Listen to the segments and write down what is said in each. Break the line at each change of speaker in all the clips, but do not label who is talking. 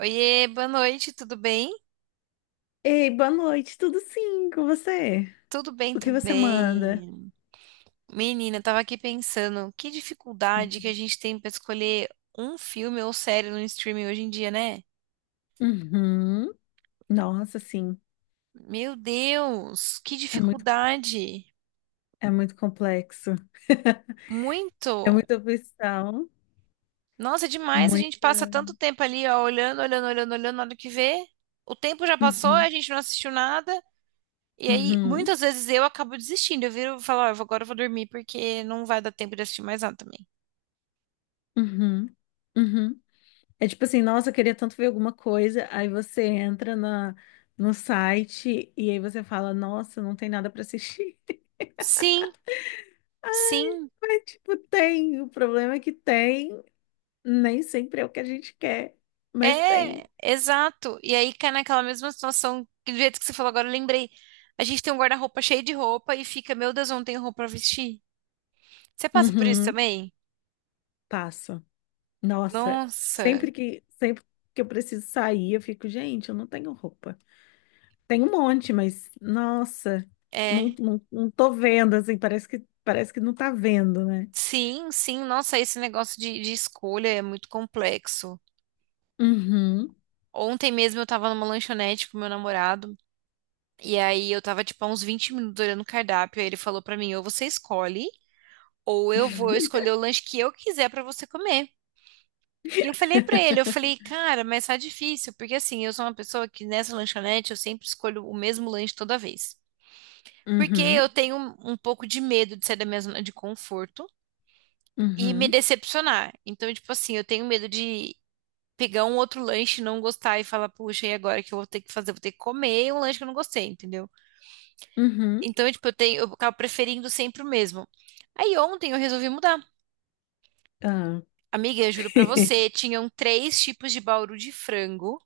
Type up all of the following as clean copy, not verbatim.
Oiê, boa noite, tudo bem?
Ei, boa noite, tudo sim com você?
Tudo bem
O que você manda?
também. Menina, eu tava aqui pensando, que dificuldade que a gente tem pra escolher um filme ou série no streaming hoje em dia, né?
Uhum. Nossa, sim,
Meu Deus, que
é muito,
dificuldade!
é muito complexo.
Muito!
É muita opção,
Nossa, é demais, a gente
muita.
passa tanto tempo ali, ó, olhando, olhando, olhando, olhando, na hora que vê, o tempo já passou, a
Uhum,
gente não assistiu nada, e aí
uhum,
muitas vezes eu acabo desistindo, eu viro e falo, ó, agora eu vou dormir porque não vai dar tempo de assistir mais nada também.
uhum, uhum. É tipo assim, nossa, eu queria tanto ver alguma coisa. Aí você entra no site e aí você fala, nossa, não tem nada pra assistir.
Sim, sim.
Mas, tipo, tem. O problema é que tem. Nem sempre é o que a gente quer, mas tem.
É, exato. E aí cai naquela mesma situação que do jeito que você falou agora, eu lembrei. A gente tem um guarda-roupa cheio de roupa e fica, meu Deus, eu não tenho roupa pra vestir. Você passa por isso
Uhum.
também?
Passa. Nossa,
Nossa,
sempre que eu preciso sair, eu fico, gente, eu não tenho roupa. Tem um monte, mas nossa,
é.
não tô vendo assim, parece que não tá vendo, né?
Sim, sim, nossa, esse negócio de escolha é muito complexo.
Uhum,
Ontem mesmo eu tava numa lanchonete com meu namorado, e aí eu tava tipo há uns 20 minutos olhando o cardápio, aí ele falou pra mim, ou você escolhe, ou eu vou escolher o lanche que eu quiser pra você comer. E eu falei pra ele, eu falei, cara, mas tá difícil, porque assim, eu sou uma pessoa que nessa lanchonete eu sempre escolho o mesmo lanche toda vez. Porque eu
uhum,
tenho um pouco de medo de sair da minha zona de conforto e me
uhum,
decepcionar. Então, tipo assim, eu tenho medo de pegar um outro lanche, e não gostar e falar, puxa, e agora o que eu vou ter que fazer? Vou ter que comer um lanche que eu não gostei, entendeu?
uhum.
Então, tipo, eu tenho, eu acabo preferindo sempre o mesmo. Aí ontem eu resolvi mudar.
Ah.
Amiga, eu juro pra você, tinham 3 tipos de bauru de frango.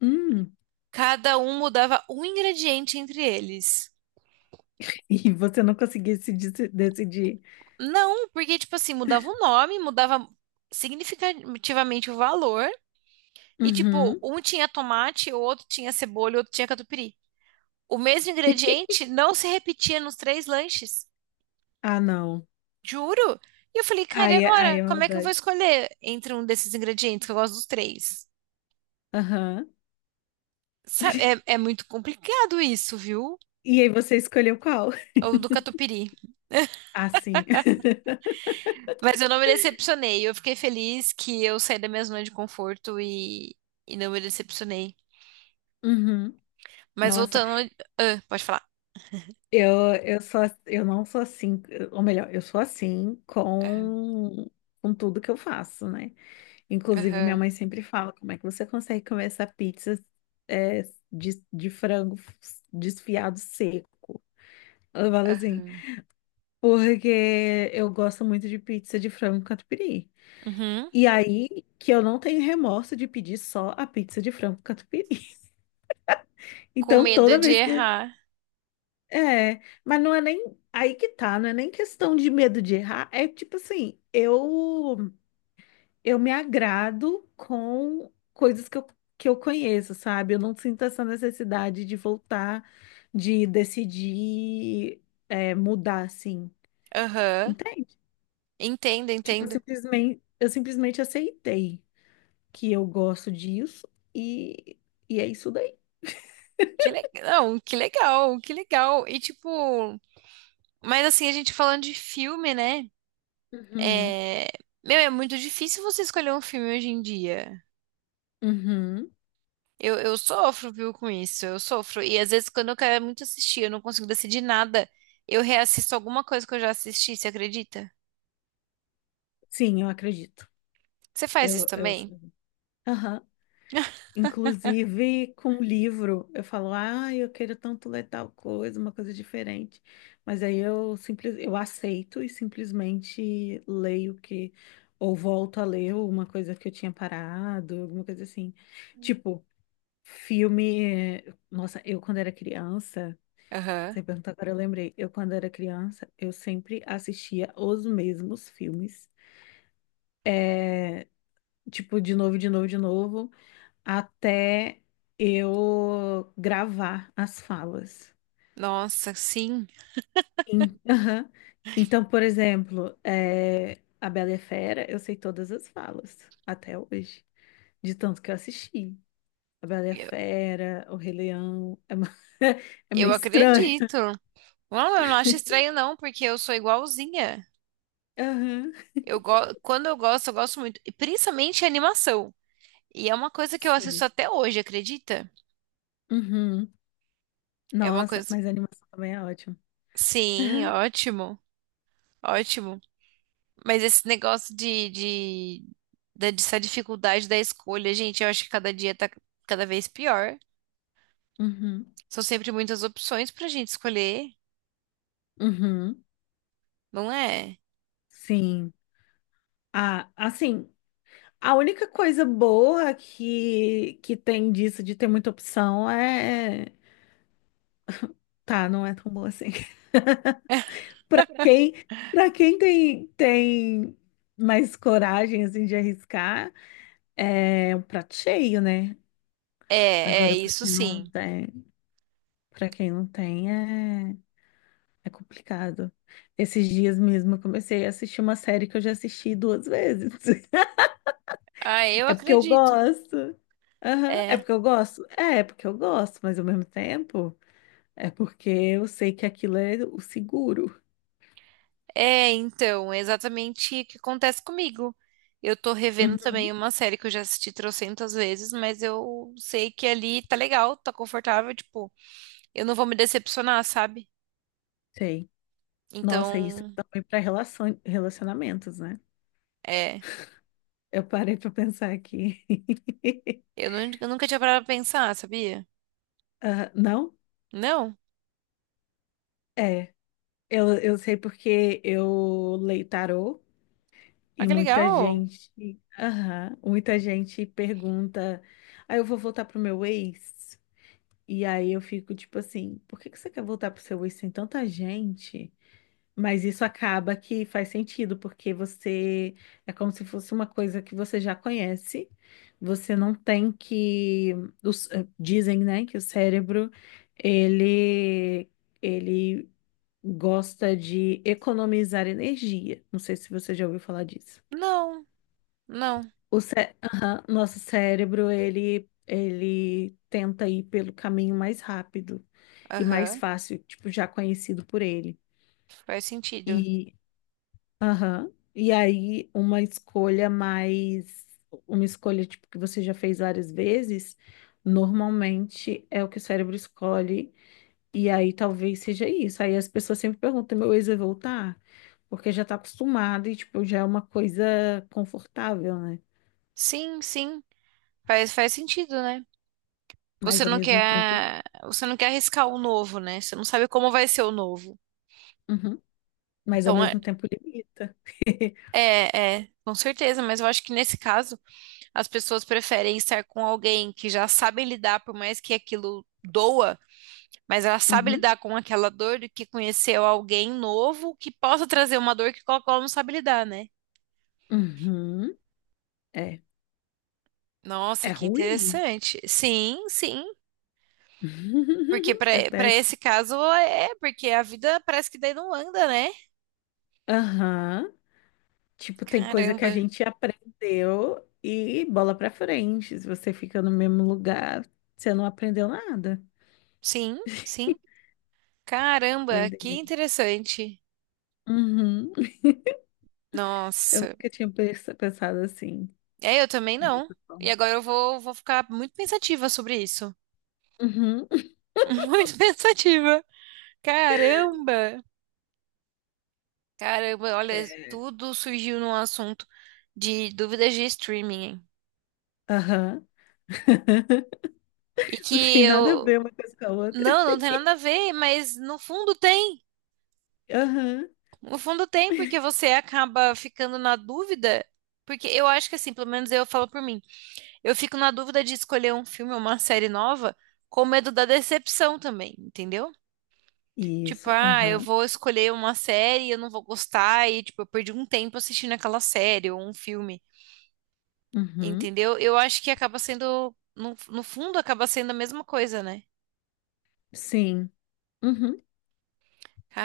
Hum.
Cada um mudava um ingrediente entre eles.
E você não conseguia se deci- decidir.
Não, porque, tipo assim, mudava o nome, mudava significativamente o valor. E, tipo,
Uhum.
um tinha tomate, o outro tinha cebola, o outro tinha catupiry. O mesmo ingrediente não se repetia nos 3 lanches.
Ah, não.
Juro? E eu falei, cara, e
Aí, aí
agora?
é
Como é que eu vou
maldade.
escolher entre um desses ingredientes, que eu gosto dos três?
Aham.
Sabe, é muito complicado isso, viu?
E aí você escolheu qual?
Ou do catupiry.
Ah, sim.
Mas eu não me decepcionei. Eu fiquei feliz que eu saí da minha zona de conforto e não me decepcionei.
Uhum.
Mas
Nossa,
voltando. Ah, pode falar.
eu sou, eu não sou assim, ou melhor, eu sou assim
Aham,
com tudo que eu faço, né? Inclusive, minha
aham,
mãe sempre fala, como é que você consegue comer essa pizza é, de frango desfiado seco? Ela fala assim,
aham.
porque eu gosto muito de pizza de frango catupiry.
Uhum.
E aí que eu não tenho remorso de pedir só a pizza de frango catupiry.
Com
Então,
medo
toda
de
vez que
errar.
É, mas não é nem aí que tá, não é nem questão de medo de errar, é tipo assim, eu me agrado com coisas que eu conheço, sabe? Eu não sinto essa necessidade de voltar, de decidir mudar assim,
Aham.
entende?
Entendo,
Tipo,
entendo.
eu simplesmente aceitei que eu gosto disso e, e é isso daí.
Que legal. Não, que legal, que legal. E tipo, mas assim, a gente falando de filme, né?
Uhum,
É... Meu, é muito difícil você escolher um filme hoje em dia.
uhum.
Eu sofro, viu, com isso. Eu sofro. E às vezes, quando eu quero muito assistir, eu não consigo decidir nada. Eu reassisto alguma coisa que eu já assisti, você acredita?
Sim, eu acredito.
Você faz isso
Eu...
também?
Aham. Inclusive com livro, eu falo, ah, eu quero tanto ler tal coisa, uma coisa diferente. Mas aí eu aceito e simplesmente leio que, ou volto a ler uma coisa que eu tinha parado, alguma coisa assim. Tipo, filme. Nossa, eu quando era criança,
Aham.
você perguntou agora, eu lembrei. Eu quando era criança, eu sempre assistia os mesmos filmes. É, tipo, de novo, de novo, de novo. Até eu gravar as falas.
Nossa, sim.
Aham. Então, por exemplo, A Bela e a Fera, eu sei todas as falas, até hoje, de tanto que eu assisti. A Bela e a
Eu,
Fera, O Rei Leão, é meio
eu
estranho.
acredito. Não, eu não acho estranho, não, porque eu sou igualzinha.
Aham.
Eu go... Quando eu gosto muito. E principalmente animação. E é uma coisa que eu assisto
Sim.
até hoje, acredita?
Uhum.
É uma
Nossa,
coisa.
mas a animação também é ótima.
Sim, ótimo. Ótimo. Mas esse negócio dessa dificuldade da escolha, gente, eu acho que cada dia tá cada vez pior.
Uhum.
São sempre muitas opções pra gente escolher,
Uhum.
não é?
Sim. Ah, assim. A única coisa boa que tem disso, de ter muita opção, é. Tá, não é tão boa assim. Pra quem, para quem tem mais coragem, assim, de arriscar, é um prato cheio, né?
É, é
Agora,
isso sim.
pra quem não tem, é complicado. Esses dias mesmo eu comecei a assistir uma série que eu já assisti duas vezes.
Ah, eu
É porque eu
acredito.
gosto. Aham, é
É,
porque eu gosto? É, é porque eu gosto, mas ao mesmo tempo. É porque eu sei que aquilo é o seguro.
é exatamente o que acontece comigo. Eu tô revendo
Uhum.
também uma série que eu já assisti trocentas vezes, mas eu sei que ali tá legal, tá confortável, tipo, eu não vou me decepcionar, sabe?
Sei. Nossa, isso
Então,
é também para relacionamentos, né?
é,
Eu parei para pensar aqui.
eu nunca tinha parado pra pensar, sabia?
Ah, não?
Não?
É. Eu sei porque eu leio tarô
Ah,
e
que
muita
legal.
gente. Aham, muita gente pergunta. Aí eu vou voltar pro meu ex. E aí eu fico tipo assim: por que que você quer voltar pro seu ex? Tem tanta gente. Mas isso acaba que faz sentido, porque você é como se fosse uma coisa que você já conhece. Você não tem que dizem, né, que o cérebro ele ele gosta de economizar energia. Não sei se você já ouviu falar disso.
Não, não.
Aham, nosso cérebro ele tenta ir pelo caminho mais rápido e mais
Aham.
fácil, tipo já conhecido por ele.
Faz sentido.
Aham. E aí, uma escolha tipo que você já fez várias vezes, normalmente é o que o cérebro escolhe. E aí talvez seja isso. Aí as pessoas sempre perguntam, meu ex vai voltar? Porque já tá acostumado e tipo, já é uma coisa confortável, né?
Sim, sim. Faz, faz sentido, né?
Mas ao mesmo tempo,
Você não quer arriscar o novo, né? Você não sabe como vai ser o novo.
Uhum. Mas ao
Então, é,
mesmo tempo limita.
é, com certeza, mas eu acho que nesse caso as pessoas preferem estar com alguém que já sabe lidar, por mais que aquilo doa, mas ela sabe
Uhum.
lidar com aquela dor do que conhecer alguém novo que possa trazer uma dor que qual não sabe lidar, né?
Uhum. É,
Nossa,
é
que
ruim.
interessante. Sim, sim. Porque
É
para
péssimo.
esse caso é, porque a vida parece que daí não anda, né?
Aham. Tipo, tem coisa que a
Caramba.
gente aprendeu e bola pra frente. Se você fica no mesmo lugar, você não aprendeu nada.
Sim, sim. Caramba, que
Doideira.
interessante.
Uhum. Eu
Nossa.
nunca tinha pensado assim,
É, eu também não.
dessa
E
forma.
agora vou ficar muito pensativa sobre isso.
Uhum.
Muito pensativa. Caramba. Caramba, olha,
É.
tudo surgiu num assunto de dúvidas de streaming.
Aham.
E
Não
que
tem nada a
eu.
ver uma coisa com a outra.
Não, não tem nada a ver, mas no fundo tem.
Aham.
No fundo tem, porque você acaba ficando na dúvida, porque eu acho que assim, pelo menos eu falo por mim, eu fico na dúvida de escolher um filme ou uma série nova com medo da decepção também, entendeu? Tipo,
Isso.
ah, eu
Aham.
vou escolher uma série, e eu não vou gostar, e tipo, eu perdi um tempo assistindo aquela série ou um filme,
Uhum.
entendeu? Eu acho que acaba sendo, no fundo, acaba sendo a mesma coisa, né?
Sim. Uhum.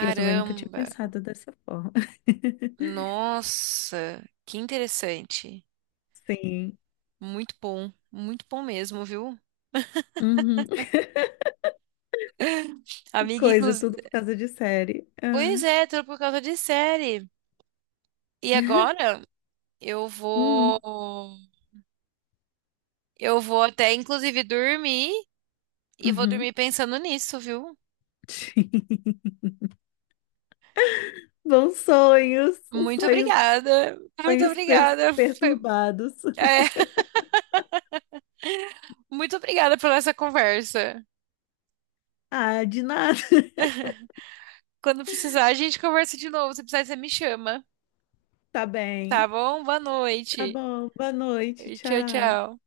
E eu também nunca tinha pensado dessa forma.
nossa, que interessante.
Sim.
Muito bom mesmo, viu?
Uhum. Que
Amiga,
coisa,
inclusive.
tudo por causa de série.
Pois
Ah.
é, tudo por causa de série. E agora eu vou.
Uhum.
Eu vou até, inclusive, dormir e vou
Uhum.
dormir pensando nisso, viu?
Sim. Bons sonhos, os
Muito
sonhos,
obrigada. Muito
sonhos
obrigada. Foi-
perturbados.
é, muito obrigada pela essa conversa.
Ah, de nada.
Quando precisar, a gente conversa de novo. Se precisar, você me chama.
Tá
Tá
bem.
bom? Boa
Tá
noite.
bom. Boa noite.
Tchau,
Tchau.
tchau.